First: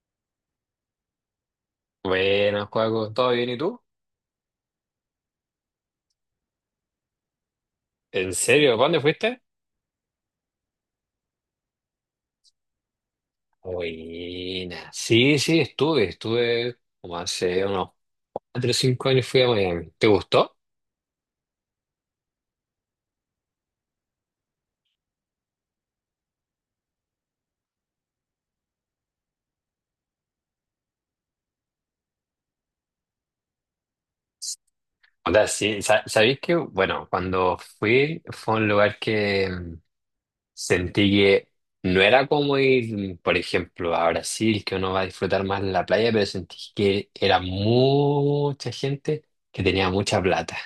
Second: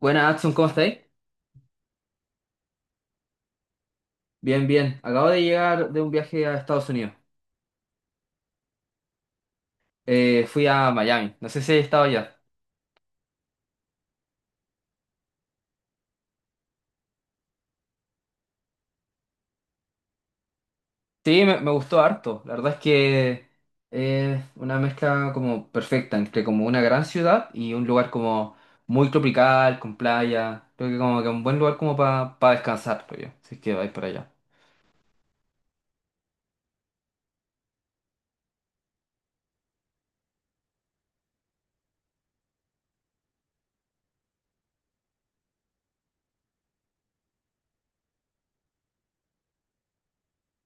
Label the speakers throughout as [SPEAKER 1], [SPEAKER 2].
[SPEAKER 1] Buenas, Adson, ¿cómo estáis?
[SPEAKER 2] Buenas, Juaco, ¿todo bien y tú?
[SPEAKER 1] Bien, bien. Acabo de llegar de un viaje a Estados Unidos.
[SPEAKER 2] ¿En serio? ¿Para dónde fuiste?
[SPEAKER 1] Fui a Miami. No sé si he estado allá.
[SPEAKER 2] Buena. Sí, sí, estuve como hace unos 4 o 5 años fui a Miami. ¿Te gustó?
[SPEAKER 1] Sí, me gustó harto. La verdad es que es una mezcla como perfecta entre como una gran ciudad y un lugar como muy tropical, con playa. Creo que como que un buen lugar como para descansar, creo yo. Si es que vais para allá.
[SPEAKER 2] O sea, sí, sabéis que, bueno, cuando fui fue un lugar que sentí que no era como ir, por ejemplo, a Brasil, que uno va a disfrutar más en la playa, pero sentí que era mucha gente que tenía mucha plata,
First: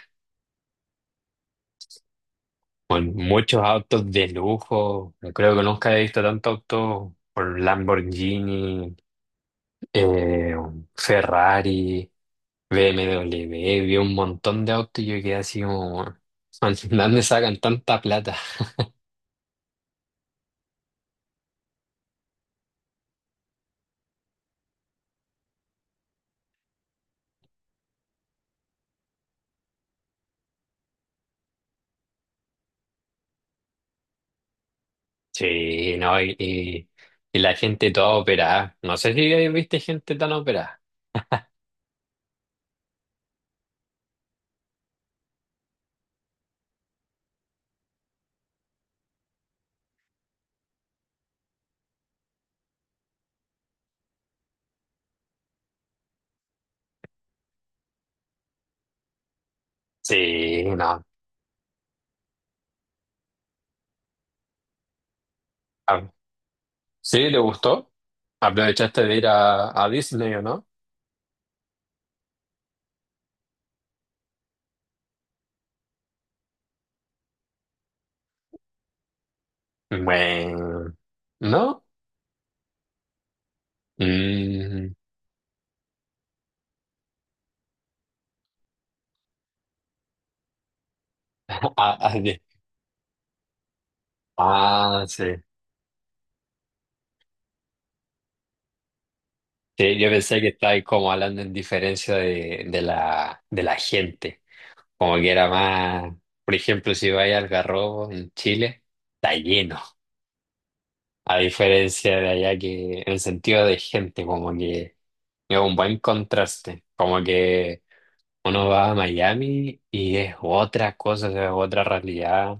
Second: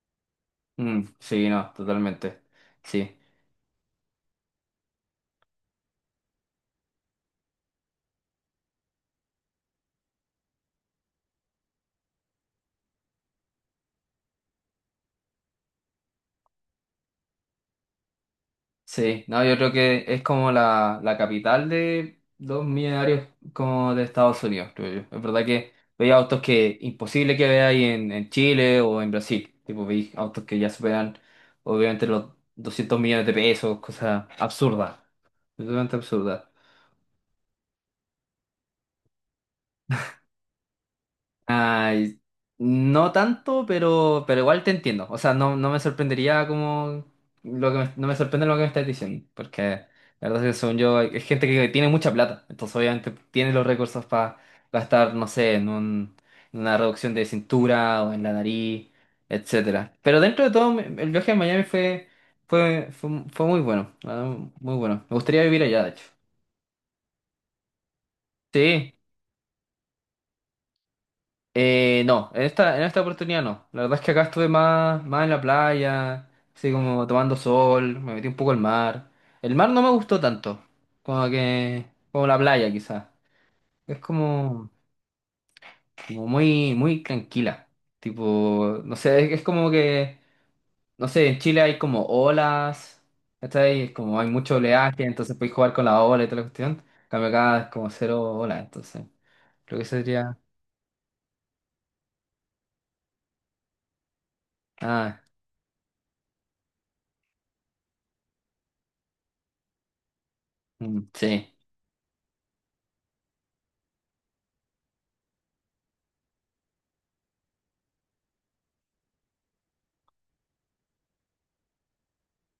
[SPEAKER 1] Mm, sí, no, totalmente.
[SPEAKER 2] con
[SPEAKER 1] Sí.
[SPEAKER 2] muchos autos de lujo. No creo que nunca he visto tanto auto, por Lamborghini, eh, Ferrari, BMW. Vi un montón de autos y yo quedé así como, "Man, ¿de ¿dónde sacan tanta plata?"
[SPEAKER 1] Sí, no, yo creo que es como la capital de los millonarios como de Estados Unidos, creo yo. Es verdad que veía autos que imposible que veáis en Chile o en Brasil. Tipo, veis autos que ya superan obviamente los 200 millones de pesos, cosas absurdas, absolutamente
[SPEAKER 2] Sí, no,
[SPEAKER 1] absurdas.
[SPEAKER 2] y la gente toda operada. No sé si ahí viste gente tan operada.
[SPEAKER 1] Ay, no tanto, pero igual te entiendo. O sea, no, no me sorprendería como lo que no me sorprende lo que me estás diciendo, porque la verdad es que según yo, es gente que tiene mucha plata, entonces obviamente tiene los recursos para gastar, no sé, en una reducción de cintura o en la nariz, etcétera. Pero
[SPEAKER 2] Sí,
[SPEAKER 1] dentro de todo,
[SPEAKER 2] no.
[SPEAKER 1] el viaje a Miami fue muy bueno, la verdad, muy bueno. Me gustaría vivir allá, de hecho.
[SPEAKER 2] Ah, ¿sí? ¿Te gustó?
[SPEAKER 1] Sí.
[SPEAKER 2] ¿Aprovechaste de ir a, Disney o no?
[SPEAKER 1] No, en esta oportunidad no. La verdad es que acá estuve más en la playa, así como tomando sol, me metí un poco al mar. El mar no me gustó tanto,
[SPEAKER 2] Bueno,
[SPEAKER 1] como
[SPEAKER 2] ¿no?
[SPEAKER 1] que, como la playa quizás. Es como,
[SPEAKER 2] Mm.
[SPEAKER 1] como muy, muy tranquila. Tipo, no sé, es como que, no sé, en Chile hay
[SPEAKER 2] Ah,
[SPEAKER 1] como
[SPEAKER 2] ah,
[SPEAKER 1] olas, ¿cachai? Es como hay mucho oleaje, entonces
[SPEAKER 2] sí.
[SPEAKER 1] podéis jugar con la ola y toda la cuestión. En cambio acá es como cero olas, entonces. Creo que eso
[SPEAKER 2] Sí, yo
[SPEAKER 1] sería.
[SPEAKER 2] pensé que estabas como hablando en diferencia de la gente. Como
[SPEAKER 1] Ah,
[SPEAKER 2] que era más, por ejemplo, si vais al Garrobo en Chile, está lleno.
[SPEAKER 1] mm,
[SPEAKER 2] A
[SPEAKER 1] sí.
[SPEAKER 2] diferencia de allá, que en sentido de gente, como que es un buen contraste. Como que uno va a Miami y es otra cosa, es otra realidad.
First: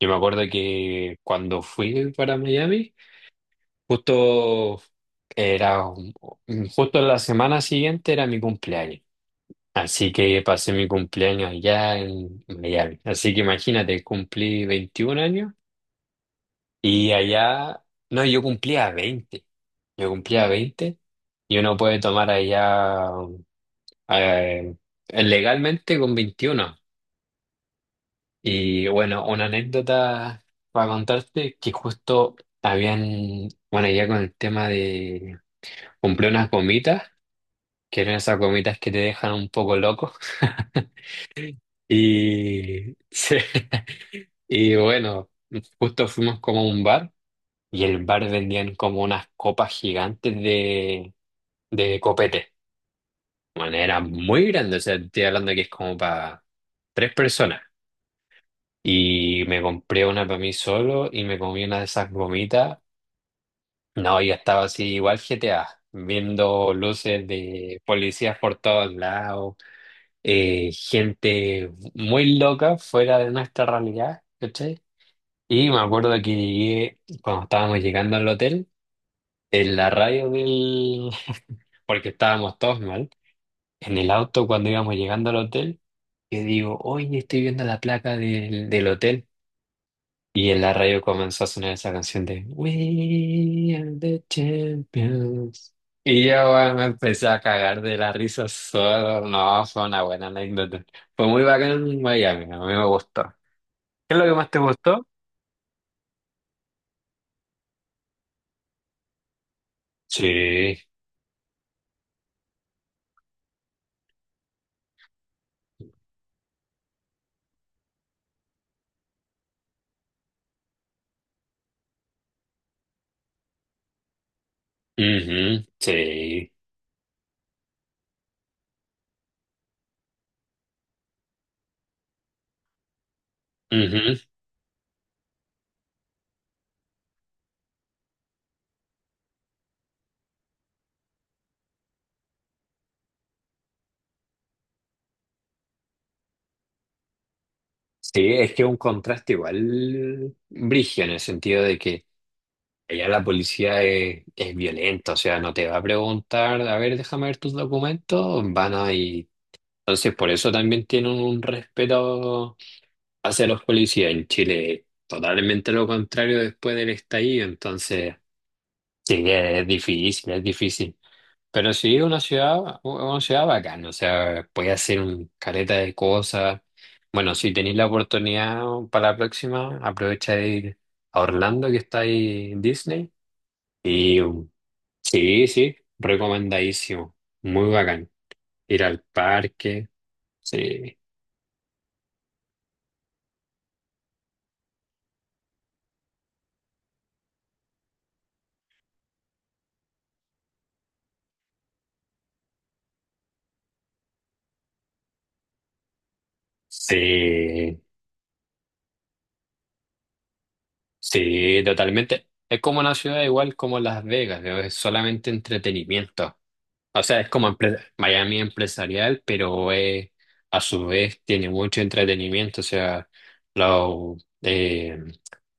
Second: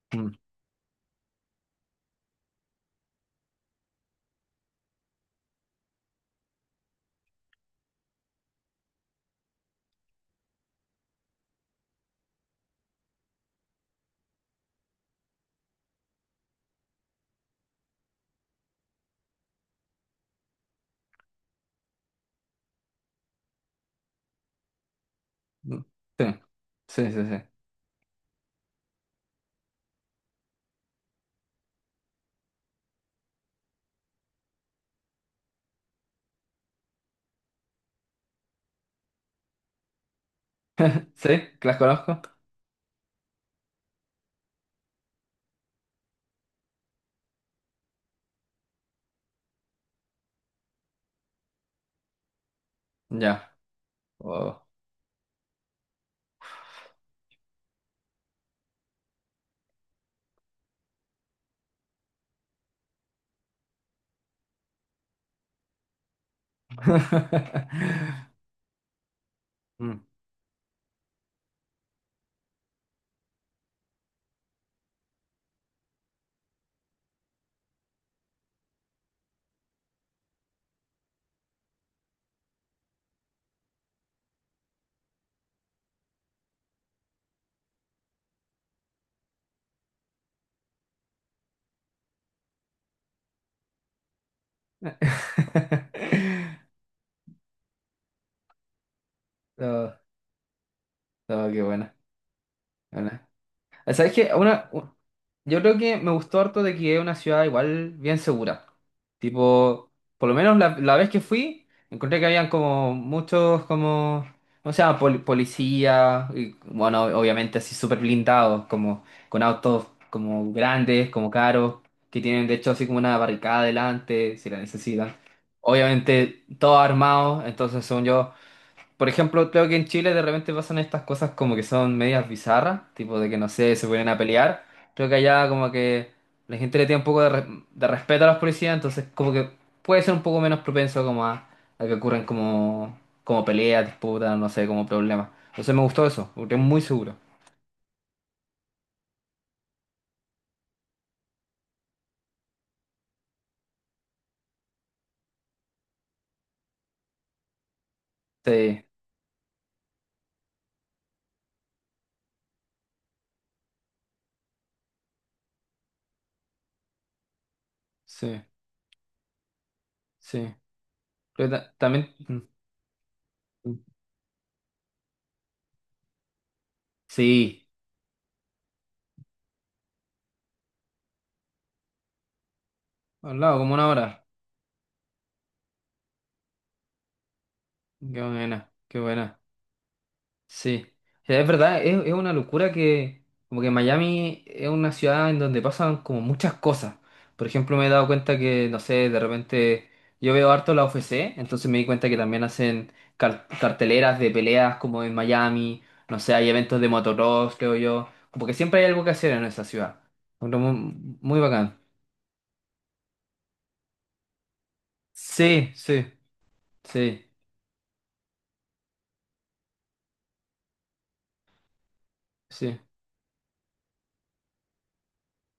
[SPEAKER 2] Yo me
[SPEAKER 1] Mm.
[SPEAKER 2] acuerdo que cuando fui para Miami, justo era justo la semana siguiente era mi cumpleaños. Así que pasé mi cumpleaños allá en Miami. Así que imagínate, cumplí 21 años y allá, no, yo cumplía veinte. Y uno puede tomar allá eh,
[SPEAKER 1] Sí,
[SPEAKER 2] legalmente con 21.
[SPEAKER 1] sí, sí, sí.
[SPEAKER 2] Y bueno, una anécdota para contarte que justo habían, bueno, ya con el tema de, compré unas gomitas que eran esas gomitas que te dejan un poco loco.
[SPEAKER 1] ¿Sí? ¿Que las conozco?
[SPEAKER 2] Y, sí. Y bueno, justo fuimos como a un bar y el bar vendían como unas copas gigantes de copete.
[SPEAKER 1] Ya.
[SPEAKER 2] Bueno, era muy
[SPEAKER 1] Oh.
[SPEAKER 2] grande, o sea, estoy hablando que es como para tres personas. Y me compré una para mí solo y me comí una de esas gomitas. No, yo estaba así igual GTA, viendo luces de policías por todos lados.
[SPEAKER 1] Mm.
[SPEAKER 2] Gente muy loca fuera de nuestra realidad, ¿cachai? Y me acuerdo que llegué, cuando estábamos llegando al hotel, en la radio del... porque estábamos todos mal, en el auto cuando íbamos llegando al hotel, que digo, oye, estoy viendo la placa del hotel. Y en la radio comenzó a sonar esa canción de We are the champions. Y yo, bueno, me empecé a cagar de la risa solo. No, fue
[SPEAKER 1] No,
[SPEAKER 2] una buena anécdota. Fue muy
[SPEAKER 1] no, qué
[SPEAKER 2] bacán
[SPEAKER 1] buena.
[SPEAKER 2] en Miami, a mí me gustó.
[SPEAKER 1] Buena. ¿Sabes
[SPEAKER 2] ¿Qué es lo que
[SPEAKER 1] qué?
[SPEAKER 2] más te gustó?
[SPEAKER 1] Yo creo que me gustó harto de que es una ciudad igual bien segura. Tipo, por lo menos la,
[SPEAKER 2] Sí,
[SPEAKER 1] la vez que fui, encontré que habían como muchos como, o sea, policías, y bueno, obviamente así súper blindados, como con autos como grandes, como caros, que tienen de hecho así como una barricada delante, si la necesitan.
[SPEAKER 2] ujú,
[SPEAKER 1] Obviamente
[SPEAKER 2] sí,
[SPEAKER 1] todos armados, entonces según yo por ejemplo, creo que en Chile de repente pasan estas cosas como que son medias bizarras, tipo de que no sé, se ponen a
[SPEAKER 2] ujú.
[SPEAKER 1] pelear. Creo que allá como que la gente le tiene un poco de respeto a los policías, entonces como que puede ser un poco menos propenso como a que ocurran como peleas, disputas, no sé, como problemas. Entonces me gustó eso, porque es muy seguro.
[SPEAKER 2] Sí, es que un contraste igual brígido en el sentido de que allá la policía es violenta, o sea, no te va a preguntar, a ver, déjame ver tus documentos, van
[SPEAKER 1] Sí,
[SPEAKER 2] a. Entonces, por eso también tienen un respeto hacia los policías en Chile, totalmente lo contrario después del estallido. Entonces,
[SPEAKER 1] sí,
[SPEAKER 2] sí, que es difícil, es
[SPEAKER 1] sí.
[SPEAKER 2] difícil.
[SPEAKER 1] Creo que
[SPEAKER 2] Pero sí, es
[SPEAKER 1] también. Mm,
[SPEAKER 2] una ciudad
[SPEAKER 1] mm.
[SPEAKER 2] bacana, o sea, puedes hacer un careta de cosas. Bueno, si
[SPEAKER 1] Sí,
[SPEAKER 2] tenéis la oportunidad para la próxima, aprovecha de ir a Orlando, que está ahí en Disney.
[SPEAKER 1] al lado, como una
[SPEAKER 2] Y
[SPEAKER 1] hora.
[SPEAKER 2] sí, sí, recomendadísimo, muy bacán.
[SPEAKER 1] Qué buena,
[SPEAKER 2] Ir
[SPEAKER 1] qué
[SPEAKER 2] al
[SPEAKER 1] buena.
[SPEAKER 2] parque,
[SPEAKER 1] Sí.
[SPEAKER 2] sí.
[SPEAKER 1] O sea, es verdad, es una locura que como que Miami es una ciudad en donde pasan como muchas cosas. Por ejemplo, me he dado cuenta que, no sé, de repente yo veo harto la UFC, entonces me di cuenta que también hacen carteleras de peleas como en Miami, no sé, hay eventos de motocross, creo
[SPEAKER 2] Sí,
[SPEAKER 1] yo, como que siempre hay algo que hacer en esa ciudad. Bueno, muy, muy
[SPEAKER 2] sí,
[SPEAKER 1] bacán.
[SPEAKER 2] totalmente. Es como una ciudad igual como Las Vegas, ¿no? Es solamente
[SPEAKER 1] Sí, sí,
[SPEAKER 2] entretenimiento. O sea, es
[SPEAKER 1] sí,
[SPEAKER 2] como empre- Miami empresarial, pero a su vez tiene mucho entretenimiento. O
[SPEAKER 1] sí,
[SPEAKER 2] sea, lo- eh,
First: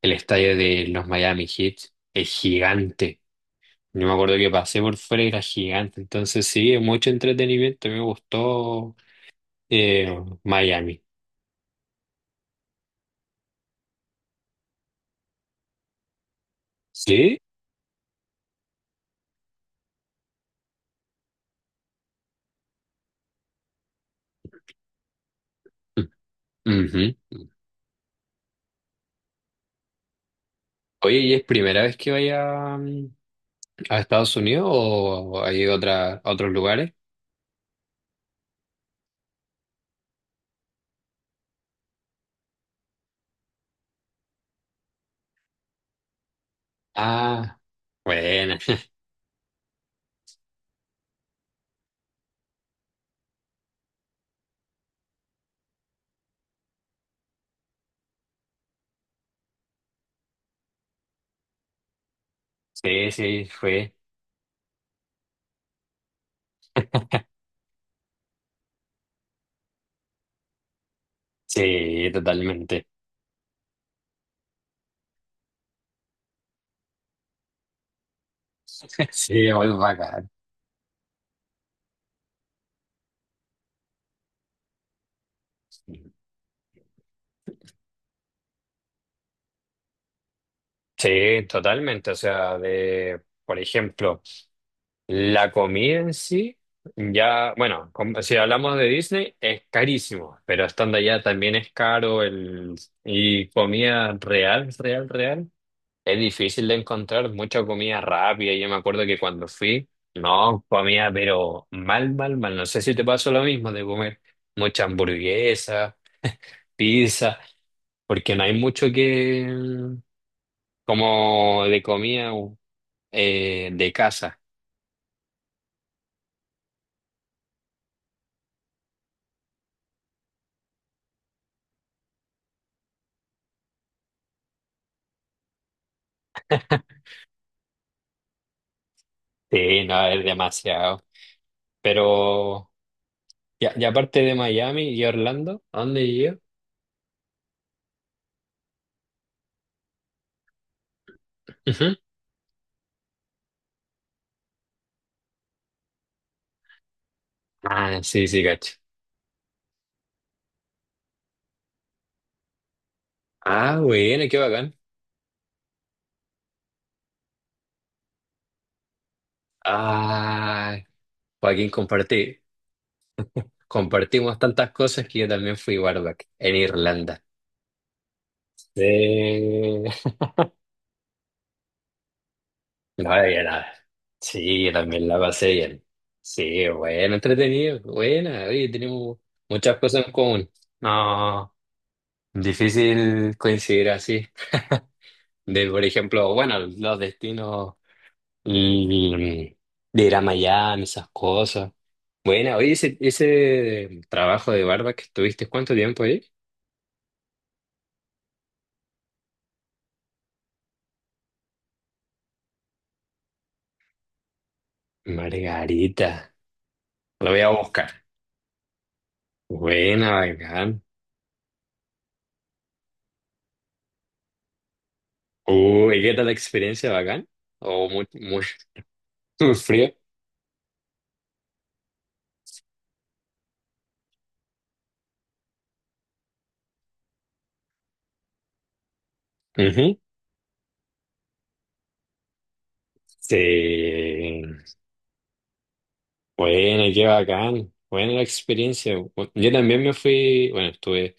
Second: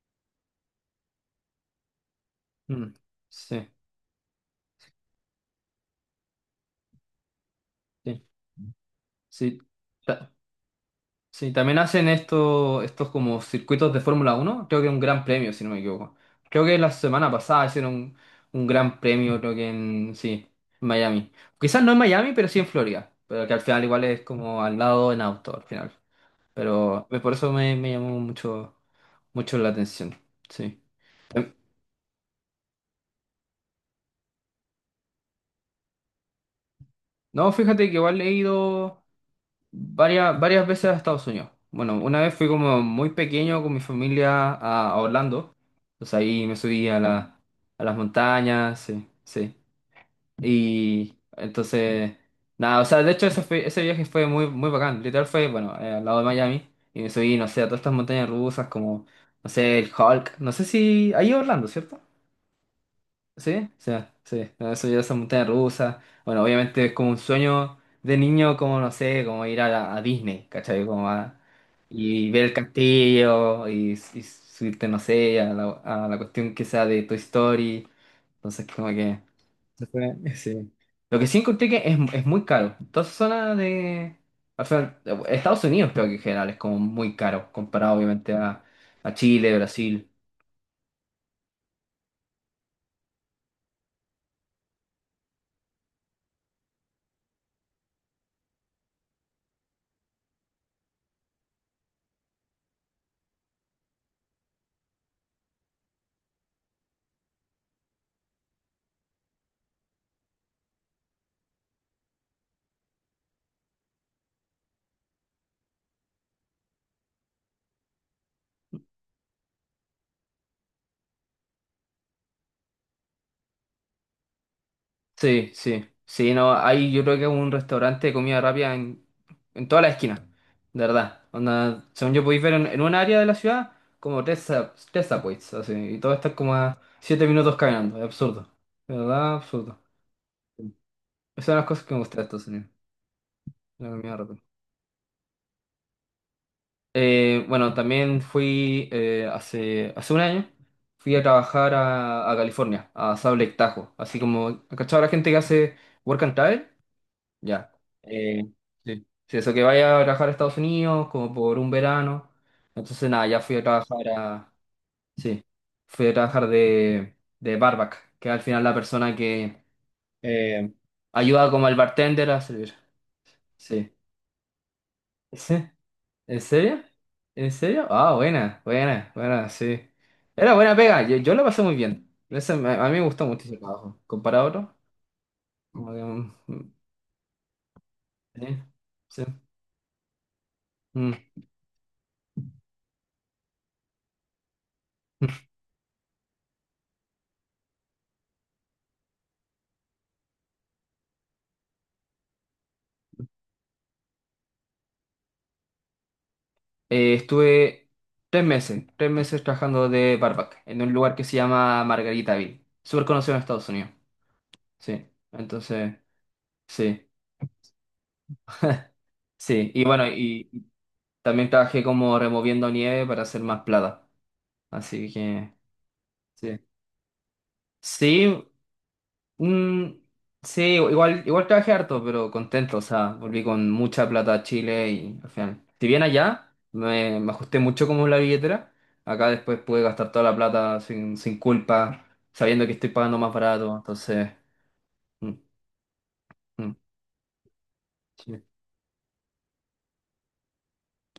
[SPEAKER 2] el estadio de los Miami Heat es
[SPEAKER 1] mm,
[SPEAKER 2] gigante.
[SPEAKER 1] sí,
[SPEAKER 2] Yo me acuerdo que pasé por fuera y era gigante. Entonces sí, es mucho entretenimiento. Me
[SPEAKER 1] sí,
[SPEAKER 2] gustó
[SPEAKER 1] sí.
[SPEAKER 2] eh,
[SPEAKER 1] Ta-
[SPEAKER 2] Miami.
[SPEAKER 1] Sí, también hacen esto, estos como circuitos de Fórmula Uno. Creo que un gran premio, si no me equivoco. Creo que la semana
[SPEAKER 2] Sí.
[SPEAKER 1] pasada hicieron un gran premio, creo que en, sí, en Miami. Quizás no en Miami, pero sí en Florida, pero que al final igual es como al lado en auto, al final.
[SPEAKER 2] Mm,
[SPEAKER 1] Pero por
[SPEAKER 2] ujú.
[SPEAKER 1] eso me llamó mucho, mucho la atención, sí.
[SPEAKER 2] Oye, ¿y es
[SPEAKER 1] Em,
[SPEAKER 2] primera vez que vaya? ¿A Estados Unidos o hay otra, a otros lugares?
[SPEAKER 1] No, fíjate que igual he ido, varias veces a Estados Unidos. Bueno, una vez fui como muy pequeño con mi familia a Orlando. Entonces ahí me subí a la,
[SPEAKER 2] Ah,
[SPEAKER 1] a las
[SPEAKER 2] bueno,
[SPEAKER 1] montañas, sí, sí. Y entonces, nada, o sea, de hecho ese viaje fue muy, muy bacán. Literal fue, bueno, al lado de Miami. Y me subí, no sé, a todas estas montañas rusas como, no sé, el Hulk. No sé si. Ahí en Orlando, ¿cierto?
[SPEAKER 2] sí, sí,
[SPEAKER 1] Sí, sí,
[SPEAKER 2] fue.
[SPEAKER 1] sí. No, eso ya esa montaña rusa. Bueno, obviamente es como un sueño de niño, como no sé, como ir a Disney, ¿cachai?
[SPEAKER 2] Sí,
[SPEAKER 1] Y ver el
[SPEAKER 2] totalmente.
[SPEAKER 1] castillo y subirte, no sé, a la cuestión que sea de Toy Story. Entonces, como que.
[SPEAKER 2] Sí, muy
[SPEAKER 1] Se fue,
[SPEAKER 2] bacán.
[SPEAKER 1] sí. Lo que sí encontré que es muy caro. Toda esa zona de. O sea, Estados Unidos creo que en general es como muy caro, comparado obviamente a Chile, Brasil.
[SPEAKER 2] Sí, totalmente. O sea, de, por ejemplo, la comida en sí, ya, bueno, com- si hablamos de Disney, es carísimo, pero estando allá también es caro el, y comida real, real, real. Es difícil de encontrar mucha comida rápida. Yo me acuerdo que cuando fui, no comía, pero mal, mal, mal. No sé si te pasó lo mismo de comer mucha hamburguesa, pizza, porque no hay mucho que, como de comida de casa.
[SPEAKER 1] Sí, sí, sí, no, hay yo creo que es un restaurante de comida rápida en toda la esquina, de verdad. Onda, según yo podéis ver en un área de la ciudad, como tres subways, así, y todo está como a 7 minutos caminando, es absurdo, de verdad, absurdo.
[SPEAKER 2] Sí, no, es
[SPEAKER 1] Sí.
[SPEAKER 2] demasiado.
[SPEAKER 1] Esas son las cosas que me gustan de Estados Unidos,
[SPEAKER 2] Pero, ya a- y
[SPEAKER 1] la comida
[SPEAKER 2] aparte de
[SPEAKER 1] rápida.
[SPEAKER 2] Miami y Orlando, ¿a dónde yo?
[SPEAKER 1] Bueno, también fui hace un año, fui a trabajar
[SPEAKER 2] Ujú.
[SPEAKER 1] a California, a Salt Lake Tahoe, así como, ¿cachado la gente que hace work and travel? Ya.
[SPEAKER 2] Ah, sí,
[SPEAKER 1] Eh,
[SPEAKER 2] sí, cacho.
[SPEAKER 1] Sí. Sí, eso que vaya a trabajar a Estados Unidos como por un verano. Entonces, nada, ya fui a
[SPEAKER 2] Ah,
[SPEAKER 1] trabajar
[SPEAKER 2] bueno, qué
[SPEAKER 1] a.
[SPEAKER 2] bacán.
[SPEAKER 1] Sí, fui a trabajar de barback, que al final la persona que eh,
[SPEAKER 2] Ah,
[SPEAKER 1] ayuda como
[SPEAKER 2] Joaquín,
[SPEAKER 1] al bartender
[SPEAKER 2] compartí.
[SPEAKER 1] a servir. Sí.
[SPEAKER 2] Compartimos tantas cosas que yo
[SPEAKER 1] Sí.
[SPEAKER 2] también fui barback
[SPEAKER 1] ¿En
[SPEAKER 2] en
[SPEAKER 1] serio?
[SPEAKER 2] Irlanda.
[SPEAKER 1] ¿En serio? Ah, buena,
[SPEAKER 2] Sí.
[SPEAKER 1] buena, buena, sí. Era buena pega, yo la pasé muy bien. Ese a mí me
[SPEAKER 2] No
[SPEAKER 1] gustó
[SPEAKER 2] había
[SPEAKER 1] mucho ese
[SPEAKER 2] nada.
[SPEAKER 1] trabajo. Comparado a
[SPEAKER 2] Sí, yo
[SPEAKER 1] otro,
[SPEAKER 2] también la pasé bien.
[SPEAKER 1] como que, mm,
[SPEAKER 2] Sí,
[SPEAKER 1] mm,
[SPEAKER 2] bueno, entretenido,
[SPEAKER 1] sí,
[SPEAKER 2] buena. Oye, tenemos
[SPEAKER 1] sí.
[SPEAKER 2] muchas cosas en común.
[SPEAKER 1] Mm.
[SPEAKER 2] No, difícil coincidir así.
[SPEAKER 1] Mm.
[SPEAKER 2] De, por ejemplo, bueno, los destinos, mm, de ir a Miami, esas cosas. Bueno, oye, ese trabajo de barba que estuviste, ¿cuánto tiempo ahí?
[SPEAKER 1] Estuve tres meses trabajando de barback en un lugar que se llama Margaritaville. Súper conocido en Estados Unidos. Sí, entonces,
[SPEAKER 2] Margarita.
[SPEAKER 1] sí,
[SPEAKER 2] Lo voy a buscar.
[SPEAKER 1] sí. Y bueno,
[SPEAKER 2] Buena,
[SPEAKER 1] y
[SPEAKER 2] bacán.
[SPEAKER 1] también trabajé como removiendo nieve para hacer más plata. Así que,
[SPEAKER 2] Uy, ¿qué tal la
[SPEAKER 1] sí.
[SPEAKER 2] experiencia, bacán? O muy,
[SPEAKER 1] Sí,
[SPEAKER 2] muy, muy frío.
[SPEAKER 1] mm, sí, igual trabajé harto, pero contento, o sea, volví con mucha plata a Chile y al final, si bien allá me ajusté mucho como la billetera, acá después pude
[SPEAKER 2] Ujú.
[SPEAKER 1] gastar toda la plata sin culpa, sabiendo que estoy pagando más barato, entonces,
[SPEAKER 2] Sí.
[SPEAKER 1] mm, mm,
[SPEAKER 2] Bueno, qué bacán. Buena la
[SPEAKER 1] sí.
[SPEAKER 2] experiencia. Bu- Yo también me fui, bueno, estuve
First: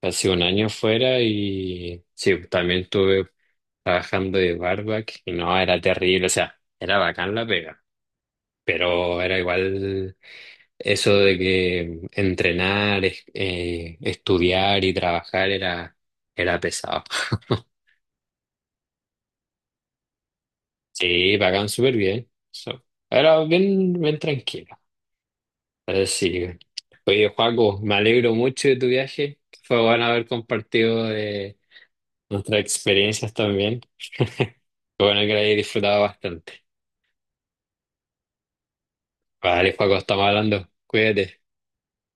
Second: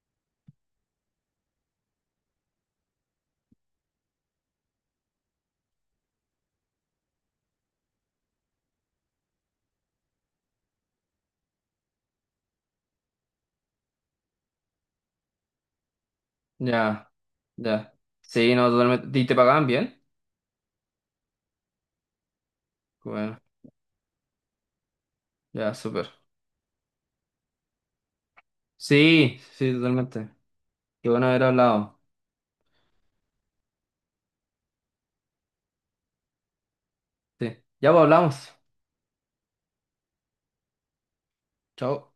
[SPEAKER 2] casi un año fuera y sí, también estuve trabajando de barback y no, era terrible, o sea, era bacán la pega, pero era igual eso de que entrenar, estudiar y trabajar era, era pesado.
[SPEAKER 1] Ya, ya. Sí, no, totalmente. ¿Y te pagaban bien?
[SPEAKER 2] Sí, pagan súper bien. So,
[SPEAKER 1] Bueno,
[SPEAKER 2] era bien, bien tranquila.
[SPEAKER 1] ya, súper.
[SPEAKER 2] Así que, oye, Joaco, me alegro mucho de tu
[SPEAKER 1] Sí,
[SPEAKER 2] viaje.
[SPEAKER 1] sí,
[SPEAKER 2] Fue bueno haber
[SPEAKER 1] totalmente.
[SPEAKER 2] compartido
[SPEAKER 1] Qué bueno haber
[SPEAKER 2] de
[SPEAKER 1] hablado.
[SPEAKER 2] nuestras experiencias también. Fue bueno que la hayas disfrutado bastante.
[SPEAKER 1] Sí, ya pues, hablamos.
[SPEAKER 2] Vale, Joaco, estamos hablando. Cuídate.
[SPEAKER 1] Chao.